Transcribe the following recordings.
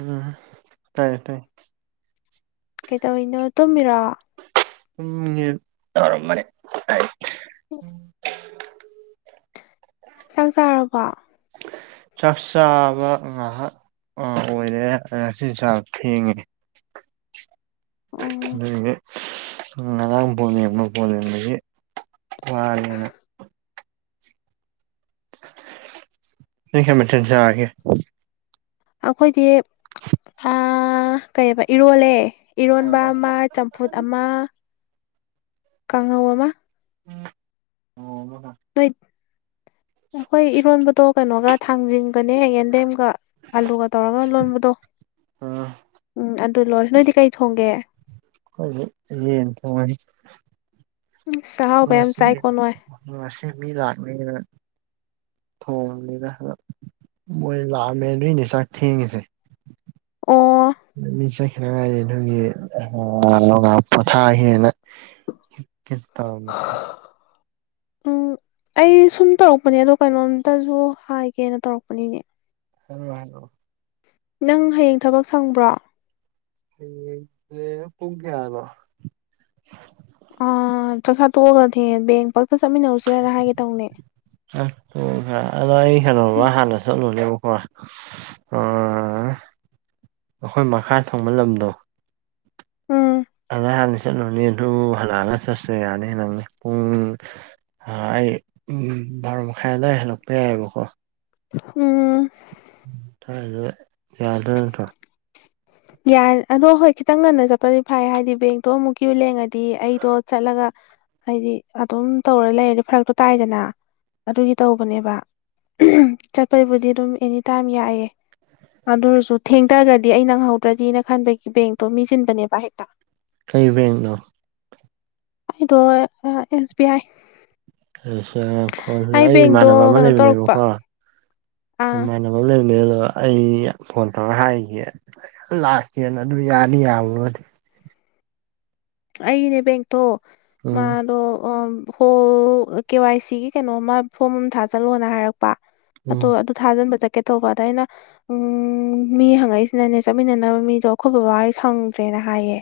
ꯎꯝ ꯇꯥꯏꯌꯦ ꯇꯥꯏꯌꯦ ꯀꯩꯇꯧꯔꯤꯅꯣ ꯇꯨꯝꯃꯤꯔꯣ ꯎꯝꯔꯝ ꯃ ꯑ ꯎ [inaudible] ꯆꯥꯛ ꯆꯥꯔꯕꯣ ꯆꯥꯛ ꯆꯥꯕ ꯉꯥꯏꯍꯥꯛ ꯑꯣꯏꯔꯦ ꯆꯤꯟ ꯆꯥꯛ ꯊꯦꯡꯉꯦ ꯎꯝ ꯅꯦ ꯎꯥꯡꯅꯤꯅꯅꯤ ꯋꯥꯔꯅ ꯀꯩ ꯃꯊꯦꯜ ꯆꯥꯔꯒꯦ ꯑꯩꯈꯣꯏꯗꯤ ꯀꯩꯕ ꯏꯔꯣꯜꯂꯦ ꯏꯔꯣꯟꯕ ꯑꯃ ꯆꯝꯐꯨꯠ ꯑꯃ ꯀꯥꯡꯍꯧ ꯑꯃ ꯎꯝ ꯑꯣ ꯅꯣꯏ ꯑꯩꯈꯣꯏ ꯏꯔꯣꯟꯕꯗꯣ ꯀꯩꯅꯣꯒ ꯊꯥꯡꯖꯤꯡꯒꯅꯦ ꯍꯌꯦ ꯌꯦꯟꯗꯦꯝꯒ ꯑꯂꯨꯒ ꯇꯧꯔꯒ ꯂꯣꯟꯕꯗꯣ ꯎꯝ ꯑꯗꯨ ꯂꯣꯏꯔꯁꯤ ꯅꯣꯏꯗꯤ ꯀꯩ ꯊꯣꯡꯒꯦ [unintelligible] ꯆꯥꯛ ꯍꯥꯎ ꯃꯁꯦ ꯃꯤ ꯂꯥꯥꯛꯃꯤ ꯊꯣꯡꯅꯤꯗ ꯃꯣꯏ ꯂꯥꯛꯑꯃꯦꯗꯣꯏꯅꯦ ꯆꯥꯛ ꯊꯦꯡꯉꯤꯁꯦ ꯑꯣ ꯃꯤ ꯆꯠꯈꯤꯅꯉꯥꯏ ꯑꯗꯨꯒꯤ ꯄꯣꯊꯥ ꯍꯦꯅ ꯀꯈꯤ ꯇꯔ ꯎꯝ ꯑꯩ ꯁꯨꯝ ꯇꯧꯔꯛꯄꯅꯦ ꯑꯗꯣ ꯀꯩꯅꯣꯝꯇꯁꯨ ꯍꯥꯏꯒꯦꯅ ꯇꯧꯔꯛꯄꯅꯤꯅꯦ ꯍꯂ ꯍꯂ [inaudible] ꯅꯪ ꯍꯌꯦꯡ ꯊꯕꯛ ꯁꯪꯕ꯭ꯔꯣ ꯍ ꯄꯨꯨꯡꯒꯌꯥꯅꯣ ꯑꯥ ꯆꯪꯈꯥ ꯇꯣꯛꯑꯒꯅꯦ ꯕꯦꯡ ꯄꯛꯇ ꯆꯠꯃꯤꯟꯅꯔꯨꯁꯤꯔꯒ ꯍꯥꯏꯒꯦ ꯇꯧꯅꯦ ꯑꯁ ꯑꯗꯣ ꯑꯩ ꯀꯩꯅꯣꯃ ꯍꯥꯟꯅ ꯆꯠꯂꯨꯅꯦꯕꯀꯣ ꯑꯩꯈꯣꯏ ꯃꯈꯥ ꯊꯣꯡꯕ ꯂꯝꯗꯣ ꯎꯝ ꯑꯗ ꯍꯥꯟꯅꯗꯤ ꯆꯠꯂꯨꯅꯦ ꯑꯗꯨ ꯍꯜꯂꯛꯑꯒ ꯆꯠꯁ ꯌꯥꯅꯤ ꯅꯪꯅꯦ ꯄꯨꯡ ꯑꯩ ꯎꯝ ꯚꯥꯔꯣ ꯃꯈꯥꯏꯋꯥ ꯍꯜꯂꯛꯄ ꯌꯥꯏꯑꯕꯀꯣ ꯎꯝ ꯎ ꯊꯥꯏꯗ ꯌꯥꯗ꯭ꯔꯥ ꯅꯠꯇ꯭ꯔꯣ ꯌꯥꯔ ꯑꯗꯣ ꯍꯣꯏ ꯈꯤꯇꯪ ꯉꯟꯅ ꯆꯠꯄꯗꯤ ꯐꯩ ꯍꯥꯏꯗꯤ ꯕꯦꯡꯇꯣ ꯑꯃꯨꯛꯀꯤꯌꯨ ꯂꯦꯡꯉꯗꯤ ꯑꯩꯗꯣ ꯆꯠꯂꯒ ꯍꯥꯏꯗꯤ ꯑꯗꯨꯝ ꯇꯧꯔ ꯂꯩꯔꯗꯤ ꯐꯔꯛꯇꯣ ꯇꯥꯏꯗꯅ ꯑꯗꯨꯒꯤ ꯇꯧꯕꯅꯦꯕ ꯆꯠꯄꯩꯕꯨꯗꯤ ꯑꯗꯨꯝ ꯑꯦꯅꯤ ꯇꯥꯏꯝ ꯌꯥꯏꯌꯦꯦ ꯑꯗꯨꯔꯁꯨ ꯊꯦꯡꯊꯈ꯭ꯔꯗꯤ ꯑꯩ ꯅꯪꯍꯧꯗ꯭ꯔꯗꯤꯅ ꯈꯟꯕꯒꯤ ꯕꯦꯡꯛꯇꯣ ꯃꯤꯁꯤꯟꯕꯅꯦꯕ ꯍꯦꯛꯇ ꯀꯩꯕꯦꯡꯅꯣ ꯑꯩꯗꯣ ꯑꯦꯁ ꯕꯤ ꯑꯥꯏ ꯑꯩ ꯕꯦꯡꯗꯣ ꯏꯃꯥꯟꯅꯕ ꯑꯃ ꯀꯩꯅꯣ ꯇꯧꯔꯛꯄ ꯂꯩꯕꯅꯦꯕꯀꯣ ꯑꯥ ꯩꯅ ꯂꯩꯕꯅꯦ ꯑꯗꯣ ꯑꯩ ꯐꯣꯟ ꯇꯧꯔ ꯍꯥꯏꯒꯦ ꯌꯥꯝ ꯂꯥꯛꯀꯦꯅ ꯑꯗꯨꯝ ꯌꯥꯅꯤ ꯌꯥꯃꯨꯔꯗꯤ ꯑꯩꯅꯦ ꯕꯦꯡꯛꯇꯣ ꯎꯝ ꯃꯥꯗꯣ ꯍꯣꯜ ꯀꯦ ꯋꯥꯏ ꯁꯤꯒꯤ ꯀꯩꯅꯣ ꯑꯃ ꯐꯣꯝ ꯑꯃ ꯊꯥꯖꯜꯂꯣꯅ ꯍꯥꯏꯔꯛꯄ ꯎꯝ ꯑꯗꯣ ꯊꯥꯖꯤꯟꯕ ꯆꯠꯀꯦ ꯇꯧꯕ ꯑꯗꯨꯗꯃꯥꯏꯩꯅ ꯎꯝ ꯃꯤ ꯍꯪꯉꯛꯏꯁꯤꯅꯅꯦ ꯆꯠꯃꯤꯟꯅꯅꯕ ꯃꯤꯗꯣ ꯑꯩꯈꯣꯏꯕ ꯋꯥ ꯁꯪꯗ꯭ꯔꯦꯅ ꯍꯥꯏꯌꯦ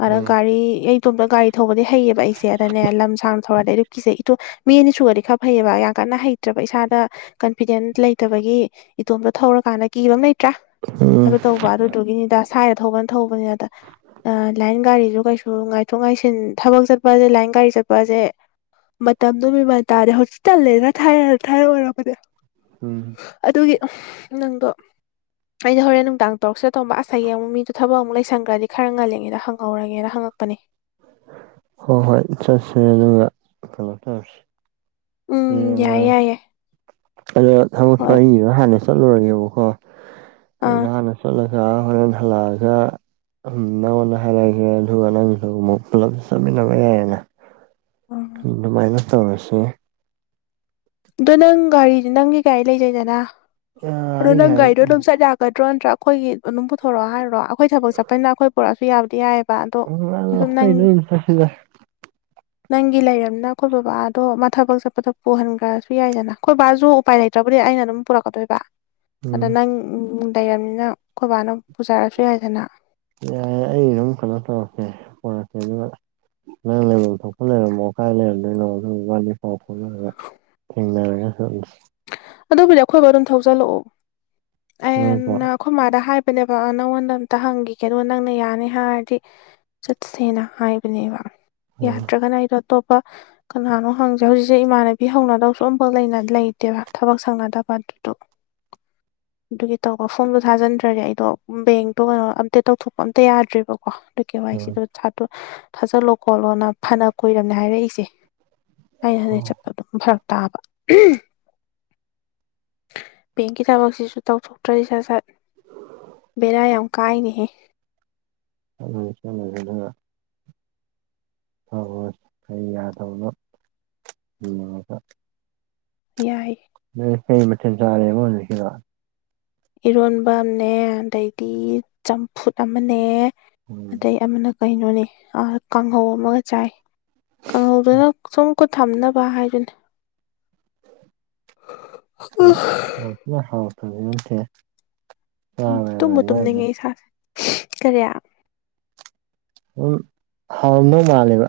ꯑꯗ ꯎꯝ ꯒꯥꯔꯤ ꯑꯩ ꯏꯇꯣꯝꯇ ꯒꯥꯔꯤ ꯊꯧꯕꯗꯤ ꯍꯩꯌꯦꯕ ꯑꯩꯁꯦ ꯑꯗꯅꯦ ꯂꯝ ꯁꯥꯡ ꯊꯧꯔꯗꯤ ꯑꯩ ꯑꯗꯨ ꯀꯤꯁꯦ ꯏꯇ ꯃꯤ ꯑꯅꯤ ꯁꯨꯔꯗꯤ ꯈꯔ ꯐꯩꯑꯕ ꯌꯥꯝ ꯀꯟꯅ ꯍꯩꯇ꯭ꯔꯕ ꯏꯁꯥꯗ ꯀꯟꯐꯤꯗꯦꯟ ꯂꯩꯇꯕꯒꯤ ꯏꯇꯣꯝꯇꯣ ꯊꯧꯔꯀꯥꯟꯗ ꯀꯤꯕ ꯂꯩꯇ꯭ꯔꯥ ꯎꯝ ꯑꯗꯨ ꯇꯧ [unintelligible] ꯑꯣ ꯉꯥꯏꯊꯣꯛ ꯉꯥꯏꯁꯤꯟ ꯊꯕꯛ ꯆꯠꯄꯁꯦ ꯂꯥꯏꯟ ꯒꯥꯔꯤ ꯆꯠꯄꯁꯦ ꯃꯇꯝꯗꯨ ꯃꯃꯟ ꯇꯥꯔꯦ ꯍꯣꯁꯄꯤꯇꯥꯜꯂꯦꯅ ꯊꯥꯏꯔꯛꯑꯣ ꯑꯣꯏꯔꯕꯅꯦ ꯎꯝ ꯑꯗꯨꯒꯤ ꯅꯪꯗꯣ ꯑꯩꯗꯤ ꯍꯣꯔꯦꯟ ꯅꯨꯡꯗꯥꯡ ꯇꯔꯨꯛꯗ ꯇꯝꯕ ꯑꯁꯥꯏ ꯌꯦ ꯑꯃꯨꯛ ꯃꯤꯗꯨꯣ ꯊꯕꯛ ꯑꯃꯨꯛ ꯂꯩꯁꯟꯈ꯭ꯔꯗꯤ ꯈꯔ ꯉꯜꯂꯤꯉꯩꯗ ꯍꯪꯍꯧꯔꯒꯦꯅ ꯍꯪꯉꯛꯄꯅꯦ ꯍꯣꯏ ꯍꯣꯏ ꯆꯠꯁꯦ ꯑꯗꯨꯒ ꯀꯩꯅꯣ ꯇꯧꯔꯁꯤ ꯎꯝ ꯌꯥꯏꯌꯦ ꯌꯥꯏꯌꯦ ꯑꯗꯣ ꯊꯃꯛ ꯍꯣꯏ ꯐꯕ ꯍꯥꯟꯅꯁꯨ ꯆꯠꯂꯨꯔꯒꯦꯕꯀꯣ ꯑꯥ ꯑꯩꯗ ꯍꯥꯟꯅ ꯆꯠꯂꯒ [inaudible] [unintelligible] ꯎ ꯑꯗꯨ ꯃꯥꯏꯅꯁ ꯇꯧꯔꯁꯤꯦ ꯑꯗꯣ ꯅꯪ ꯒꯥꯔꯤꯗꯤ ꯅꯪꯒꯤ ꯒꯥꯔꯤ ꯂꯩꯖꯩꯗꯅ ꯑꯗꯣ ꯑꯩꯒꯤ ꯅꯪ ꯍꯥꯏ ꯒꯥꯔꯤꯗꯣ ꯑꯗꯨꯝ ꯆꯠ ꯀꯗ꯭ꯔꯣ ꯅꯠꯇ꯭ꯔꯥ ꯑꯩꯈꯣꯏꯒꯤ ꯑꯗꯨꯝ ꯄꯨꯊꯣꯔꯛꯑꯣ ꯍꯥꯏꯔꯣ ꯑꯩꯈꯣꯏ ꯊꯕꯛ ꯆꯠꯄꯅꯤꯅ ꯑꯩꯈꯣꯏ ꯄꯨꯔꯛꯑꯁꯨ ꯌꯥꯕꯗꯤ ꯌꯥꯏ ꯎ ꯍꯣꯏꯅ ꯐꯁꯤꯗ [unintelligible] ꯅꯪꯒꯤ ꯂꯩꯔꯕꯝꯅ ꯑꯩꯈꯣꯏ ꯕꯕꯥꯗꯣ ꯃꯥ ꯊꯕꯛ ꯆꯠꯄꯗ ꯄꯨꯍꯟꯈ꯭ꯔꯁꯨ ꯌꯥꯏꯗꯅ ꯑꯩꯈꯣꯏ ꯕꯥꯁꯨ ꯎꯄꯥꯏ ꯂꯩꯇ꯭ꯔꯕꯗꯤ ꯑꯩꯅ ꯑꯗꯨꯝ ꯄꯨꯔꯛꯀꯗꯣꯏꯕ ꯑꯗ ꯎꯝ ꯅꯪ ꯂꯩꯔꯕꯝꯅꯤꯅ ꯑꯩꯈꯣꯏꯕꯥꯅ ꯄꯨꯖꯔꯛꯁꯨ ꯌꯥꯏꯗꯅ ꯌꯥꯏꯦ ꯑꯩ ꯑꯗꯨꯝ ꯀꯩꯅꯣ ꯇꯧꯔꯛꯀꯦ ꯄꯔꯛꯀꯦ ꯑꯗꯨꯒ ꯅꯪ ꯂꯩꯐꯝ ꯊꯣꯛꯄ ꯂꯩꯔꯝꯃꯣ ꯀꯥꯏ ꯂꯩꯔꯝꯅꯤꯣꯏꯅꯣꯝ ꯄꯥꯎ ꯐꯥꯎꯅꯔꯒ ꯊꯦꯡꯅꯔꯒ ꯆ ꯑꯗꯨꯕꯨꯗꯤ ꯑꯩꯈꯣꯏꯕꯨ ꯑꯗꯨꯝ ꯊꯧꯖꯜꯂꯛꯑꯣ ꯅꯣꯏ ꯄꯥꯎ ꯑ ꯈꯨꯃꯥꯗ ꯍꯥꯏꯕꯅꯦꯕ ꯅꯪꯉꯣꯟꯗ ꯑ ꯑꯃꯝꯇ ꯍꯪꯈꯤ ꯀꯩꯅꯣ ꯅꯪꯅ ꯌꯥꯅꯤ ꯍꯥꯏꯔꯗꯤ ꯆꯠ ꯁꯦꯅꯥ ꯍꯥꯏꯕꯅꯦꯕ ꯑꯥ ꯌꯥꯔꯗ꯭ꯔꯒꯅ ꯍꯥꯏꯔ ꯑꯇꯣꯞꯄ ꯀꯅꯥꯅꯣ ꯍꯪꯁꯦ ꯍꯧꯖꯤꯛꯁꯦ ꯏꯃꯥꯟꯅꯕꯤ ꯍꯧꯅꯗꯧꯁꯨ ꯑꯃꯝꯐꯛ ꯂꯩꯅ ꯂꯩ ꯠꯇꯦꯕ ꯊꯕꯛ ꯁꯪꯅꯗꯕ ꯑꯗꯨꯗꯣ ꯑꯗꯨꯒꯤ ꯇꯧꯀꯣ ꯐꯣꯟꯗꯣ ꯊꯥꯖꯤꯟꯗ꯭ꯔꯒꯦ ꯑꯩꯗꯣ ꯕꯦꯡꯇꯣ ꯀꯩꯅꯣ ꯑꯝꯇꯦ ꯇꯧꯊꯣꯛꯄ ꯑꯝꯇ ꯌꯥꯗ꯭ꯔꯦꯕꯀꯣ ꯀ ꯑꯗꯨ ꯀꯩ ꯋꯥꯏꯁꯤꯗ ꯁꯥꯠꯇꯨ ꯊꯥꯖꯜꯂꯣ ꯈꯣꯠꯂꯣꯅ ꯐꯅ ꯀꯣꯏꯏꯔꯕꯝꯅꯦ ꯍꯥꯏꯔꯛꯏꯁꯦ ꯍ ꯍ ꯑꯥ ꯆꯠꯄ ꯑꯗꯨꯝ ꯐꯔꯛ ꯇꯥꯕ ꯕꯦꯡꯀꯤ ꯊꯕꯛꯁꯤꯁꯨ ꯇꯧꯊꯣꯛꯇ꯭ꯔꯔꯤ ꯁꯥꯠ ꯁꯠ ꯕꯦꯔꯥ ꯌꯥꯝ ꯀꯥꯏꯅꯤꯍꯦ ꯑꯗꯨ ꯆ ꯍꯣꯏ ꯍꯣꯏ ꯑꯩ ꯌꯥꯗꯕꯅꯣ ꯎꯒ ꯌꯥꯏ ꯀꯩ ꯃꯦꯟ ꯆꯥꯔꯦ ꯏꯔꯣꯟꯕ ꯑꯃꯅꯦ ꯑꯗꯩꯗꯤ ꯆꯝꯐꯨꯠ ꯑꯃꯅꯦ ꯎꯝ ꯑꯗꯩ ꯑꯃꯅ ꯀꯩꯅꯣꯅꯦ ꯀꯥꯡꯍꯧ ꯑꯃꯒ ꯆꯥꯏ ꯀꯥꯡꯍꯧꯗꯨꯅ ꯁꯨꯝꯀꯠ ꯊꯝꯅꯕ ꯍꯥꯏꯗꯨꯅꯤ ꯎꯝ [inaudible] ꯎꯝ ꯇꯨꯝꯃ ꯑꯣꯏꯖꯥꯠꯅꯤ ꯇꯨꯝꯅꯤꯡꯉꯦ ꯏꯁꯥꯁꯦ ꯀꯔꯤ ꯝ ꯍꯥꯎꯔꯝꯗꯧ ꯃꯥꯜꯂꯦꯕ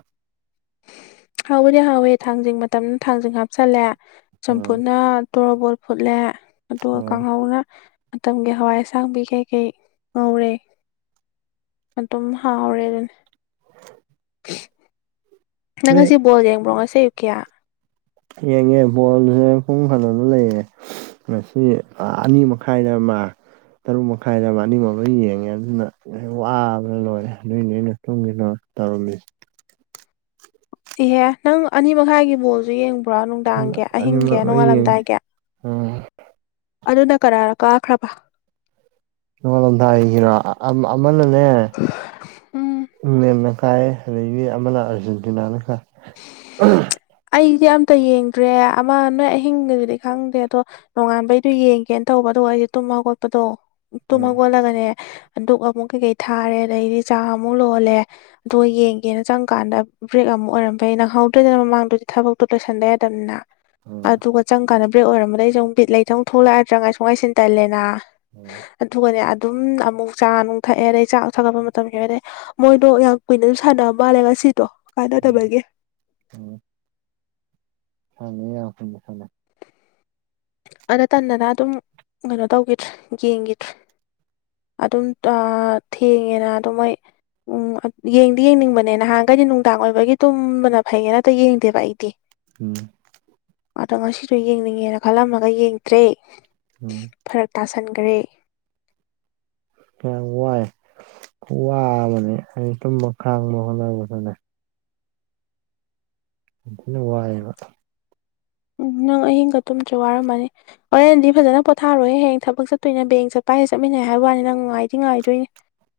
ꯍꯥꯎꯕꯨꯗꯤ ꯍꯥꯎꯋꯦ ꯊꯥꯡꯖꯤꯡ ꯃꯇꯝꯗ ꯊꯥꯡꯖꯤꯡ ꯍꯥꯞꯆꯤꯜꯂꯦ ꯎꯝ ꯁꯝꯄꯨꯅ ꯇꯣꯔ ꯕꯣꯜ ꯐꯨꯠꯂꯦ ꯑꯗꯨꯒ ꯎꯝ ꯀꯥꯡꯍꯧꯅ ꯃꯇꯝꯒꯤ ꯍꯋꯥꯏ ꯑꯁꯥꯡꯕꯤ ꯀꯩꯀꯩ ꯉꯧꯔꯦ ꯃꯇꯨꯝ ꯍꯥꯎꯔꯦ ꯑꯗꯨꯅ ꯅꯪ ꯅꯣꯏ ꯉꯁꯤ ꯕꯣꯜ ꯌꯦꯡꯕ꯭ꯔꯣ ꯉ ꯁꯦ ꯌꯨꯀꯤꯌꯥ ꯌꯦꯡꯉꯦ ꯕꯜꯁꯦ ꯄꯨꯡ ꯐꯅꯅ ꯂꯩꯌꯦꯦ ꯃꯁꯤ ꯑꯅꯤ ꯃꯈꯥꯏꯅ ꯑꯃ ꯇꯔꯨꯛ ꯃꯈꯥꯏꯗ ꯑꯃ ꯑꯅꯤꯃꯛ ꯌꯦꯡꯉꯦ ꯑꯗꯨꯅ ꯋꯥꯕꯅ ꯂꯣꯏꯔꯦ ꯑꯗꯨꯏꯅꯦ ꯑꯩꯅ ꯇꯨꯝꯒꯦ ꯇꯧ ꯇꯧꯔꯝꯃꯤꯁꯦ ꯏꯍꯦ ꯅꯪ ꯑꯅꯤ ꯃꯈꯥꯏꯒꯤ ꯕꯣꯜꯁꯨ ꯌꯦꯡꯕ ꯄꯨꯔꯥ ꯅꯨꯡꯗꯥꯡꯒꯤ ꯑꯍꯤꯡꯒꯤ ꯑꯅꯤꯃꯛ ꯂꯣꯏ ꯌꯦꯡꯉꯦ ꯅꯣꯡꯉꯥꯜꯂꯝꯗꯥꯏꯒꯤ ꯎꯝ ꯑꯗꯨꯅ ꯀꯅꯥꯅ ꯀꯥꯈ꯭ꯔꯕ ꯅꯣꯡꯉꯥꯜꯂꯣꯝꯗ ꯍꯈꯤꯕꯔꯣ ꯑꯃꯅꯅꯦ ꯎꯝ ꯃꯦꯝꯃꯀꯥꯏ ꯑꯗꯩꯒꯤ ꯑꯃꯅ ꯑꯥꯔꯖꯦꯟꯇꯤꯅꯥꯅ ꯀꯥꯏ ꯑꯩꯗꯤ ꯑꯝꯇ ꯌꯦꯡꯗ꯭ꯔꯦ ꯑꯃ ꯅꯣꯏ ꯑꯍꯤꯡꯒꯗꯨꯗꯤ ꯈꯪꯗꯦ ꯑꯗꯣ ꯅꯣꯡꯉꯥꯟꯕꯩꯗꯨ ꯌꯦꯡꯒꯦꯅ ꯇꯧꯕ ꯑꯗꯨꯒ ꯑꯩꯁꯦ ꯇꯨꯝ ꯍꯧꯒꯣꯠꯄꯗꯣ ꯇꯨꯝ ꯎꯝ ꯍꯧꯒꯠꯂꯒꯅꯦ ꯑꯗꯨꯛ ꯑꯃꯨꯛ ꯀꯩꯀꯩ ꯊꯥꯔꯦ ꯑꯗꯩꯗꯤ ꯆꯥ ꯑꯃꯨꯛ ꯂꯣꯜꯂꯦ ꯑꯗꯣ ꯌꯦꯡꯒꯦꯅ ꯆꯪꯀꯥꯟꯗ ꯕ꯭ꯔꯦꯛ ꯑꯃꯨꯛ ꯑꯣꯏꯔꯝ ꯐꯩ ꯅꯪꯍꯧꯗ꯭ꯔꯦꯗꯅ ꯃꯃꯥꯡꯗ ꯊꯕꯛꯇꯣ ꯂꯣꯏꯁꯟꯗ ꯌꯥꯗꯅꯤꯅ ꯎꯝ ꯑꯗꯨꯒ ꯆꯪ ꯀꯥꯟ ꯕꯦꯛ ꯑꯣꯏꯔꯝꯗꯩꯗ ꯁ ꯕꯤꯠ ꯂꯩꯇꯪ ꯊꯣꯛꯂꯛꯑꯗ꯭ꯔꯥ ꯉꯥꯏꯁꯨ ꯉꯥꯏꯁꯤꯟ ꯇꯜꯂꯦꯅ ꯎꯝ ꯑꯗꯨꯒꯅꯦ ꯑꯗꯨꯝ ꯑꯃꯨꯛ ꯆꯥ ꯅꯨꯡ ꯊꯛꯑꯦ ꯑꯗꯩ ꯆꯥꯛ ꯑꯃꯨꯛ ꯊꯥꯒꯠꯄ ꯃꯇꯝꯒꯤ ꯑꯣꯏꯔꯦ ꯃꯣꯏꯗꯣ ꯌꯥꯝ ꯀꯨꯏꯅ ꯑꯗꯨꯝ ꯁꯥꯟꯅꯕ ꯃꯥꯜꯂꯦ ꯉꯁꯤꯗꯣ ꯎꯝ ꯀꯥꯟꯅꯗꯕꯒꯤ ꯎꯝ [inaudible] ꯑꯗ ꯇꯟꯗꯅ ꯑꯗꯨꯝ ꯀꯩꯅꯣ ꯇꯧꯈꯤꯗ꯭ꯔꯦ ꯌꯦꯡꯒꯤꯗ꯭ꯔꯦ ꯑꯗꯨꯝ ꯊꯦꯡꯉꯦꯅ ꯑꯗꯨ ꯃꯣꯏ ꯎꯝ ꯌꯦꯡꯗꯤ ꯌꯦꯡꯅꯤꯡꯕꯅꯦ ꯅꯍꯥꯟꯈꯩꯗꯤ ꯅꯨꯡꯗꯥꯡ ꯑꯣꯏꯕꯒꯤ ꯇꯨꯝꯕꯅ ꯐꯩꯌꯦꯅ ꯇ ꯌꯦꯡꯗꯦꯕ ꯑꯩꯗꯤ ꯎꯝ ꯑꯗ‌ꯣ ꯑꯁꯤꯁꯨ ꯌꯦꯡꯅꯤꯡꯉꯦꯅ ꯈꯜꯂꯝꯃꯒ ꯌꯦꯡꯗ꯭ꯔꯦ ꯎꯝ ꯐꯔꯛ ꯇꯥꯁꯟꯒ꯭ꯔꯦ ꯌꯥꯝ ꯋꯥꯏ ꯋꯥꯕꯅꯦ ꯑꯩ ꯇꯨꯝꯕ ꯈꯥꯡꯕ ꯍꯣꯠꯅꯕꯗꯅꯦ ꯑꯗꯨꯅ ꯋꯥꯦꯕ ꯎ ꯅꯪ ꯑꯍꯤꯡꯒ ꯇꯨꯝꯁꯨ ꯋꯥꯔꯝꯃꯅꯤ ꯍꯣꯔꯦꯟꯗꯤ ꯐꯖꯅ ꯄꯣꯊꯥꯔꯣꯏꯍꯦ ꯍꯡ ꯊꯕꯛ ꯆꯠꯇꯣꯏꯅꯦ ꯕꯦꯡ ꯆꯠꯄ ꯍꯥꯏꯁꯌꯦ ꯆꯠꯃꯤꯟꯅꯩ ꯍꯥꯏꯕ ꯋꯥꯅꯤ ꯅꯪ ꯅꯨꯡꯥꯏꯗꯤ ꯉꯥꯏꯗꯣꯏꯅꯦ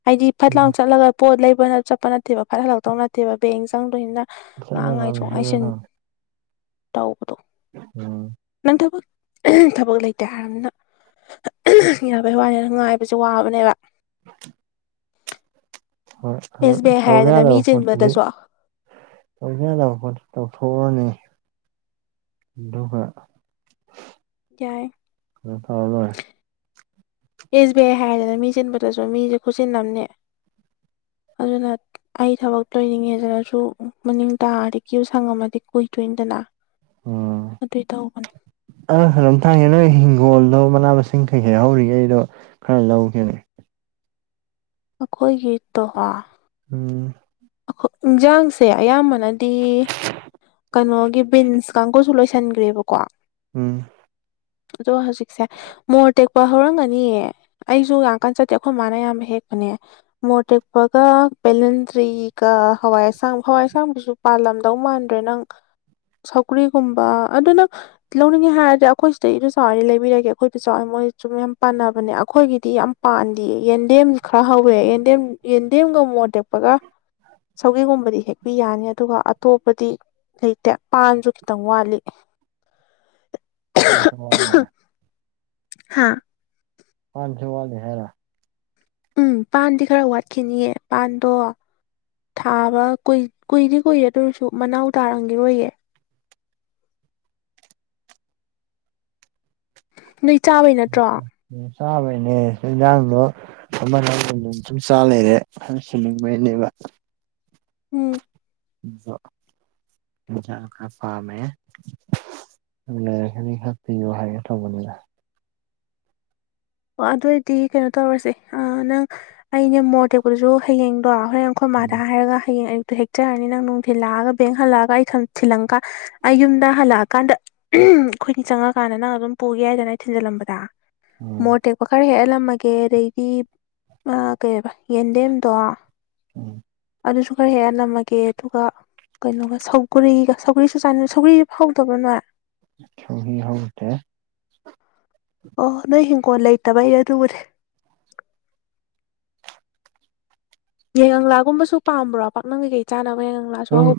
ꯍꯥꯏꯗꯤ ꯐꯠ ꯂꯥꯎ ꯎꯝ ꯆꯠꯂꯒ ꯄꯣꯠ ꯂꯩꯕꯅ ꯆꯠꯄ ꯅꯠꯇꯦꯕ ꯐꯠ ꯍꯜꯂꯛꯇꯧ ꯅꯠꯇꯦꯕ ꯕꯦꯡ ꯆꯪꯗꯣꯏꯅꯤꯅ ꯆꯠꯂ ꯉꯍꯥꯡ ꯊꯝꯃꯦ ꯉꯥꯏꯊꯣꯛ ꯆꯠꯂ ꯉꯥꯏꯁꯤꯟ ꯊꯝꯃꯦ ꯇꯧꯕꯗꯣ ꯎꯝ ꯅꯪ ꯊꯕꯛ ꯊꯕꯛ ꯂꯩꯇꯦ ꯍꯥꯏꯔꯝꯅꯤꯅ ꯌꯥꯕꯩ ꯋꯥꯅꯤꯉꯥꯏꯕ ꯑꯩꯁꯨ ꯋꯥꯕꯅꯦꯕ [inaudible] ꯍꯣꯏ ꯑꯦꯁ ꯕꯤ ꯑꯥꯏ ꯇꯧꯗ ꯍꯥꯏꯔꯗꯅ ꯃꯤ ꯌꯥꯗꯕ ꯄ‌ꯣꯠꯇꯨꯗꯤ ꯆꯤꯟꯕꯗꯁꯨ ꯇꯧꯖ ꯌꯥꯗꯕ ꯈꯣꯠꯇ ꯇꯧꯊꯣꯛꯎꯔꯅꯤ ꯑꯗꯨꯒꯍ ꯌꯥꯏ ꯎꯝ ꯐꯥꯎ ꯂꯔꯦ ꯑꯦꯁ ꯕꯤ ꯑꯥꯏ ꯍꯥꯏꯔꯗꯅ ꯃꯤ ꯆꯤꯟꯕꯗꯁꯨ ꯃꯤꯁꯨ ꯈꯨꯠꯆꯤꯟꯑꯃꯅꯤ ꯑꯗꯨꯅ ꯑꯩ ꯊꯕꯛ ꯂꯣꯏꯅꯤꯡꯉꯦꯗꯅꯁꯨ ꯃꯅꯤꯡ ꯇꯥꯔꯗꯤ ꯀ꯭ꯌꯨ ꯁꯥꯡ ꯑꯝꯃꯗꯤ ꯀꯨꯏꯗꯣꯏꯅꯤꯗꯅ ꯎꯝ ꯑꯩ ꯇꯧꯕꯒꯅꯤ ꯑ ꯀꯩꯅ‌ꯣꯝꯇ ꯍꯪꯒ‌ꯦ ꯅꯣꯏ ꯍꯤꯡꯒꯣꯜꯗꯣ ꯃꯅꯥ ꯃꯁꯤꯡ ꯀꯔꯤ-ꯀꯔꯤ ꯍꯧꯔꯤꯒꯦ ꯑꯩꯗꯣ ꯈꯔ ꯂꯧꯒꯦꯅ‌ꯦ ꯑꯩꯈꯣꯏꯒꯤ ꯇꯣꯍꯥ ꯎꯝ ꯑꯩꯈꯣꯏ ꯏꯟꯁꯥꯡꯁꯦ ꯑꯌꯥꯝꯕꯅꯗꯤ ꯀꯩꯅꯣꯒꯤ ꯕꯤꯟꯁ ꯀꯥꯡꯕꯨꯨꯁꯨ ꯂꯣꯏꯁꯟꯈ꯭ꯔꯦꯕꯀꯣ ꯎꯝ ꯑꯗ‌ꯣ ꯍꯧꯖꯤꯛꯁꯦ ꯃꯣꯔ ꯇꯦꯛꯄ ꯍꯧꯔꯝꯒꯅꯤꯌꯦ ꯑꯩꯁꯨ ꯌꯥꯝ ꯀꯟ ꯆꯠꯇꯦ ꯑꯩꯈꯣꯏ ꯃꯥꯅ ꯑꯌꯥꯝꯕ ꯍꯦꯛꯄꯅꯦ ꯃꯣꯇꯦꯛ ꯄꯒ ꯕ‌ꯦꯂꯟꯗ꯭ꯔꯤ ꯍꯋꯥꯏ ꯑꯁꯥꯡ ꯍꯋꯥꯏ ꯑꯁꯥꯡꯗꯨꯁꯨ ꯄꯥꯜꯂꯝꯗꯧ ꯃꯥꯟꯗ꯭ꯔꯦ ꯅꯪ ꯁꯧꯒ꯭ꯔꯤꯒꯨꯝꯕ ꯑꯗꯨꯅ ꯂꯧꯅꯤꯡꯉꯦ ꯍꯥꯏꯔꯗꯤ ꯑꯩꯈꯣꯏ ꯁꯤꯗꯁꯨ ꯆꯥꯎꯔꯦ ꯂꯩꯕꯤꯔꯒꯦ ꯑꯩꯈꯣꯏꯗ ꯆꯥꯎꯋꯦ ꯃꯣꯏ ꯁꯨꯝ ꯌꯥꯝ ꯄꯥꯟꯅꯕꯅꯦ ꯑꯩꯈꯣꯏꯒꯤꯗꯤ ꯌꯥꯝ ꯄꯥꯟꯗꯤꯌꯦ ꯌꯦꯟꯗꯦꯝ ꯈꯔ ꯍꯧꯋꯦ ꯌꯦꯟꯗꯦꯝ ꯌꯦꯟꯗꯦꯝꯒ ꯃꯣꯔ‌ꯣꯛ ꯑꯇꯦꯛꯄꯒ ꯁꯧꯒꯤꯒꯨꯝꯕꯗꯤ ꯍꯦꯛꯄꯤ ꯌꯥꯅꯤ ꯑꯗꯨꯒ ꯑꯇꯣꯞꯄꯗꯤ ꯂꯩꯇꯦ ꯄꯥꯟꯁꯨ ꯈꯤꯇꯪ ꯋꯥꯠꯂꯤ [unintelligible] ꯈꯤꯏꯡ ꯍꯥꯠꯂꯤ ꯍꯥ ꯄꯥꯟꯁꯨ ꯍꯥꯠꯂꯤ ꯍꯥꯏꯔ ꯎꯝ ꯄꯥꯟꯗꯤ ꯈꯔ ꯋꯥꯠꯈꯤꯅꯤꯌꯦ ꯄꯥꯟꯗꯣ ꯊꯥꯕ ꯀꯨꯏ ꯀꯨꯏꯗꯤ ꯀꯨꯏꯦ ꯑꯗꯨ ꯑꯣꯏꯔꯁꯨ ꯃꯅꯥꯎ ꯇꯥꯔꯝꯒꯤꯔꯣꯏꯌꯦ ꯅꯣꯏ ꯆꯥꯕꯩ ꯅꯠꯇ꯭ꯔꯣ ꯆꯕꯩꯅꯦ ꯏꯟꯖꯥꯡꯗ‌ꯣ ꯑꯃꯜ ꯁꯨꯝ ꯆꯥ ꯂꯩꯔꯦ ꯁꯅꯤꯡꯕꯩꯅꯦꯕ ꯎꯝ ꯀꯥꯝꯃꯦ ꯂꯩꯔꯒꯗꯤꯈ ꯄꯤꯌꯣ ꯍꯥꯏꯒꯦ ꯇꯧꯕꯅꯤꯗ ꯑꯣ ꯑꯗꯨꯑꯣꯏꯗꯤ ꯀꯩꯅꯣ ꯇꯧꯔꯁꯦ ꯅꯪ ꯑꯩꯅꯦ ꯃꯣꯔ ꯇꯦꯛꯄꯗꯁꯨ ꯍꯌꯦꯡꯗꯣ ꯍꯣꯔꯦꯟꯈꯣꯏ ꯃꯥꯗ ꯎꯝ ꯍꯥꯏꯔꯒ ꯍꯌꯦꯡ ꯑꯌꯨꯛꯇꯨ ꯍꯦꯛꯆꯔꯅꯤ ꯅꯪ ꯅꯨꯡꯊꯤꯜꯂꯛꯑꯒ ꯕꯦꯡ ꯍꯜꯂꯛꯑꯒ ꯑꯩ ꯊꯤꯜꯂꯝꯀꯥꯟ ꯑꯩ ꯌꯨꯝꯗ ꯍꯜꯂꯛꯑꯀꯥꯟꯗ ꯑꯩꯈꯣꯏꯅꯤ ꯆꯪꯉꯀꯥꯟꯗ ꯅꯪ ꯑꯗꯨꯝ ꯄꯨꯒꯦ ꯍꯥꯏꯗꯅ ꯑꯩ ꯊꯤꯟꯖꯜꯂꯝꯕꯗ ꯃꯣꯔꯠ ꯇꯦꯛꯄ ꯈꯔ ꯍꯦꯛꯍꯜꯂꯝꯃꯒꯦ ꯑꯗꯩꯗꯤ ꯀꯩ ꯌꯦꯟꯗꯦꯝꯗꯣ ꯎꯝ ꯑꯗꯨꯁꯨ ꯈꯔ ꯍꯦꯛꯑꯒ ꯅꯝꯃꯒꯦ ꯑꯗꯨꯒ ꯀꯩꯅꯣꯒ ꯁꯧꯒꯔꯤꯒ ꯁꯧꯒ꯭ꯔꯤꯁꯨ ꯆꯥ ꯁꯧꯒ꯭ꯔꯤꯁ ꯐꯧꯗꯕꯅꯣ ꯁꯣꯏꯒꯔꯤ ꯍꯗꯦ ꯑꯣ ꯅꯣꯏ ꯍꯤꯡꯒꯣꯜ ꯂꯩꯇꯕꯩꯅ‌ꯦ ꯑꯗꯨꯕꯨꯗꯤ ꯌꯥꯏꯉꯪꯂꯥꯒꯨꯝꯕꯁꯨ ꯄꯥꯝꯕ꯭ꯔꯣ ꯄꯥꯛꯅꯝ‌ ꯀꯩꯀꯥ ꯆꯥꯅꯕ ꯌꯥꯏꯉꯪ ꯑꯗꯨꯝ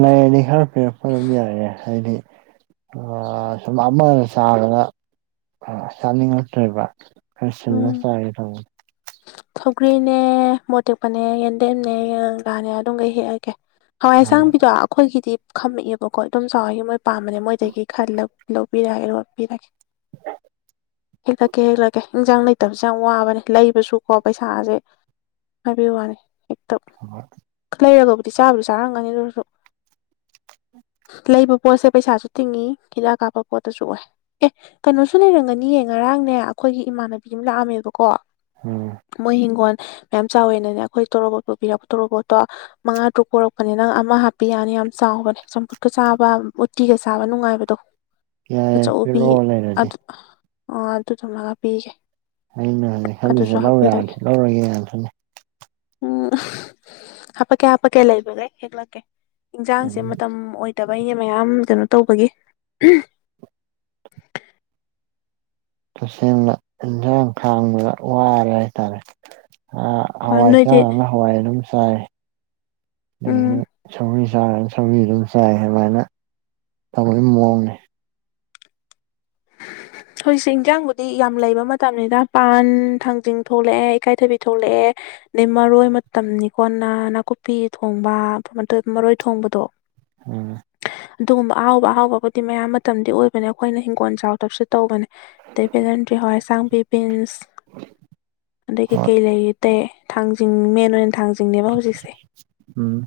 ꯂꯩꯔꯗꯤ ꯈꯔ ꯄꯤꯔꯛꯄ ꯑꯗꯨꯝ ꯌꯥꯏꯑꯦ ꯍꯥꯏꯗꯤ ꯑꯣ ꯁꯨꯝ ꯑꯃꯗ ꯆꯥꯕꯗ ꯆꯥꯅꯤꯡꯉꯛꯇꯣꯏꯕ ꯈꯥꯔ ꯁꯥꯏꯂ ꯎꯝ ꯆꯥꯒꯦ ꯇꯥꯏꯔꯦ [inaudible] ꯁꯧꯒ꯭ꯔꯤꯅꯦ ꯃꯣꯇꯦꯛꯄꯅꯦ ꯌꯦꯟꯗꯦꯝꯅꯦ ꯑꯦꯂꯪꯒꯥꯅꯦ ꯑꯗꯨꯝꯒꯩ ꯍꯦꯛꯑꯒꯦ ꯍꯋꯥꯏ ꯑꯁꯥꯡꯕꯤꯗꯣ ꯑꯩꯈꯣꯏꯒꯤꯗꯤ ꯈꯝꯃꯛꯑꯦꯕꯀꯣ ꯏꯗ‌ꯣꯝꯆꯥ ꯍ‌ꯣꯏꯒꯤ ꯃꯣꯏ ꯄꯥꯝꯕꯅꯦ ꯃꯣꯏꯗꯒꯤ ꯈꯂꯧ ꯂꯣꯏꯕꯤꯔꯒꯦ ꯑꯗꯨꯒ ꯄꯤꯔꯒꯦ [inaudible] ꯍꯥꯛꯂꯛꯀꯦ ꯍꯥꯛꯂꯛꯀꯦ ꯏꯟꯖꯥꯡ ꯂꯩꯇꯕꯁꯦ ꯌꯥꯝ ꯋꯥꯕꯅꯦ ꯂꯩꯕꯁꯨꯀꯣ ꯄꯩꯁꯥꯁꯦ ꯍꯥꯏꯕ ꯋꯥꯅꯤ ꯍꯦꯛꯇ ꯍꯣꯏ ꯂꯩꯔꯒꯕꯨꯗꯤ ꯆꯥꯕꯁꯨ ꯆꯥꯔꯝꯒꯅꯤ ꯑꯗꯨꯔꯁꯨ ꯂꯩꯕ ꯄꯣꯠꯁꯦ ꯄꯩꯁꯥꯁꯨ ꯇꯤꯡꯏꯤ ꯍꯤꯗꯥꯛ ꯀꯥꯞꯄ ꯄꯣꯠꯇꯁꯨ ꯑꯣꯏ ꯑꯦ ꯀꯩꯅꯣꯁꯨ ꯂꯩꯔꯝꯒꯅꯤꯌꯦ ꯉꯔꯥꯡꯅꯦ ꯑꯩꯈꯣꯏꯒꯤ ꯏꯃꯥꯟꯅꯕꯤ ꯑꯃ ꯂꯥꯛꯑꯝꯃꯦꯕꯀꯣ ꯎꯝ ꯃꯣꯏ ꯍꯤꯡꯒꯣꯜ ꯃꯌꯥꯝ ꯆꯥꯎꯋꯦꯅꯅꯦ ꯑꯩꯈꯣꯏ ꯇꯣꯔꯣꯕꯣꯠ ꯄꯨꯕꯤꯔꯛꯄ ꯇꯣꯔꯣꯕꯣꯠꯇꯣ ꯃꯉꯥ ꯇꯔꯨꯛ ꯄ‍ꯣꯔꯛꯄꯅꯦ ꯅꯪ ꯑꯃ ꯍꯥꯞꯄꯤ ꯌꯥꯅꯤ ꯌꯥꯝ ꯆꯥꯎꯕꯅꯦ ꯆꯝꯐꯨꯠꯀ ꯆꯥꯕ ꯎꯇꯤꯒ ꯆꯥꯕ ꯅꯨꯡꯉꯥꯏꯕꯗꯣ ꯌꯥꯏ ꯌꯥꯏ ꯑꯆꯧꯕꯕꯤ ꯄꯤꯔꯛꯑꯣ ꯑꯣ ꯂꯩꯔꯗꯤ ꯑꯗꯨ ꯇꯝꯂꯒ ꯄꯤꯒꯦ ꯑꯩꯅ ꯍꯧꯖꯤꯛ ꯈꯜꯂꯤꯖ ꯑꯗꯨꯁꯨ ꯂꯧ ꯍꯥꯞꯄꯤꯔꯒꯦ ꯌꯥꯔꯗꯤ ꯂꯧꯔꯒꯦꯅ‌ꯦ ꯑꯗ‌ꯨꯗꯤ ꯎꯝ ꯍꯥꯄꯀꯤ ꯍꯥꯄꯀꯤ ꯂꯏꯕꯒꯦ ꯍꯥꯛꯂꯛꯀꯦ ꯏꯟꯖꯥꯡꯁꯦ ꯎꯝ ꯃꯇꯝ ꯑꯣꯏꯇꯕ ꯑꯅꯦ ꯃꯌꯥꯝ ꯀꯩꯅꯣ ꯇꯧꯕꯒꯤ ꯑꯁꯦꯡꯅ ꯏꯟꯁꯥꯡ ꯈꯥꯡꯕꯗ ꯋꯥꯔꯦ ꯍꯥꯏꯇꯥꯔꯦ ꯑ ꯍꯣꯏ ꯍꯋꯥꯏ ꯅꯣꯏꯗꯤ ꯆꯥꯔꯅ ꯍꯋꯥꯏ ꯑꯗꯨꯝ ꯆꯥꯏ ꯑ ꯎꯝ ꯁꯥꯏꯒꯔꯤ ꯆꯥ ꯁꯧꯒ꯭ꯔꯤ ꯑꯗꯨꯝ ꯆꯥꯏ ꯑꯗꯨꯃꯥꯏꯅ ꯇꯧꯕꯒꯤ ꯃꯑꯣꯡꯅꯤ ꯍꯧꯖꯤꯛꯁꯦ ꯏꯟꯖꯥꯡꯕꯨꯗꯤ ꯌꯥꯝ ꯂꯩꯕ ꯃꯇꯝꯅꯤꯅ ꯄꯥꯟ ꯊꯥꯡꯖꯤꯡ ꯊꯣꯛꯂꯛꯑꯦ ꯏꯀꯥꯏꯊꯕꯤ ꯊꯣꯛꯂꯛꯑꯦ ꯑꯗꯩ ꯃꯔꯣꯏ ꯃꯇꯝꯅꯤꯀ‌ꯣ ꯅꯥꯟ ꯅꯥꯀꯨꯞꯄꯤ ꯊꯣꯡꯕ ꯃꯔꯣꯏ ꯊꯣꯡꯕꯗꯣ ꯎꯝ ꯑꯗꯨꯒꯨꯝꯕ ꯑꯍꯥꯎꯕ ꯑꯍꯥꯎꯕꯕꯨꯗꯤ ꯃꯌꯥꯝ ꯃꯇꯝꯗꯤ ꯑꯣꯏꯕꯅꯦ ꯑꯩꯈꯣꯏꯅ ꯍꯤꯡꯒꯣꯜ ꯆꯥꯎꯗꯕꯁꯨ ꯇꯧꯕꯅꯦ ꯑꯗꯩ ꯕꯦꯂꯟꯗ꯭ꯔꯤ ꯍꯣꯏ ꯑꯁꯥꯡꯕꯤꯕꯤꯟꯁ ꯑꯗꯒꯤ ꯍꯣꯏ ꯀꯩ ꯂꯩꯇꯦ ꯊꯥꯡꯖꯤꯡ ꯃꯦꯟ ꯑꯣꯏꯅ ꯊꯥꯡꯖꯤꯡ ꯍꯧꯖꯤꯛꯁꯦ ꯎꯝ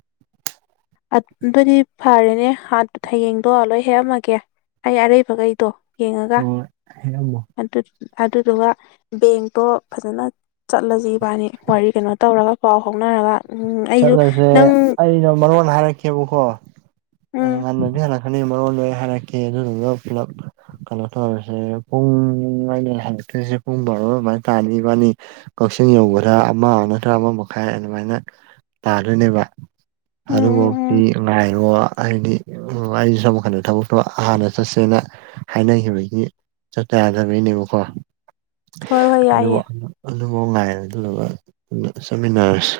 ꯑꯗꯨꯗꯤ ꯐꯔꯦꯅꯦ ꯍꯥꯠ ꯊꯌꯦꯡꯗꯣ ꯂꯣꯏ ꯍꯦꯛꯑꯝꯃꯒꯦ ꯑꯩ ꯑꯔꯩꯕꯈꯩꯗꯣ ꯌꯦꯡꯉꯒ ꯍꯃꯣ ꯑꯗꯨꯗꯨꯒ ꯕꯦꯡꯛꯇꯣ ꯐꯖꯅ ꯆꯠꯂꯁꯤ ꯏꯕꯥꯅꯤ ꯋꯥꯔꯤ ꯀꯩꯅꯣ ꯇꯧꯔꯒ ꯄꯥꯎ ꯐꯥꯎꯅꯔꯒ ꯎꯝ ꯑꯩꯁꯨ ꯆꯠꯂꯁꯦ ꯅꯪ ꯑꯩꯗ‌ꯣ ꯃꯔꯣꯟ ꯍꯥꯏꯔꯛꯀꯦ ꯈꯪꯑꯦꯕꯀ‌ꯣ ꯎꯝ ꯉꯟꯅꯗꯤ ꯍꯜꯂꯛꯀꯅꯤ ꯃꯔꯣꯟꯗꯣ ꯑꯩ ꯍꯥꯏꯔꯛꯀꯦ ꯑꯗꯨꯗꯨꯒ ꯄꯨꯂꯞ ꯀꯩꯅꯣ ꯇꯧꯔꯁꯦ ꯄꯨꯡ ꯑꯩꯅ ꯍꯔꯛꯇꯣꯏꯁꯦ ꯄꯨꯡ ꯕꯥꯔꯣ ꯑꯗꯨꯃꯥꯏꯅ ꯇꯥꯅꯤ ꯋꯥꯅꯤ ꯀꯛꯆꯤꯡ ꯌꯧꯕꯗꯥ ꯑꯃ ꯅꯠꯇ꯭ꯔ ꯑꯃ ꯃꯈꯥꯏ ꯑꯗꯨꯃꯥꯏꯅ ꯇꯥꯗꯣꯏꯅꯦꯕ ꯎꯝ ꯎꯝ ꯑꯗꯨꯐꯥꯎꯤ ꯎꯝ ꯉꯥꯏꯔꯣ ꯍꯥꯏꯗꯤ ꯑꯩ ꯁꯝꯀꯟꯗ ꯊꯕꯛꯇꯣ ꯍꯥꯟꯅ ꯆꯠꯁꯦꯅ ꯍꯥꯏꯅꯈꯤꯕꯒꯤ ꯆꯠ ꯆ ꯌꯥꯗꯕꯩꯅꯦꯕꯀꯣ ꯍꯣꯏ ꯍꯣꯏ ꯌꯥꯏꯌꯦ ꯑꯗꯨꯕꯨ ꯑꯗꯨꯐꯥꯎ ꯉꯥꯏꯔꯗꯨꯂꯒ ꯆꯠꯃꯤꯟꯅꯔꯁꯤ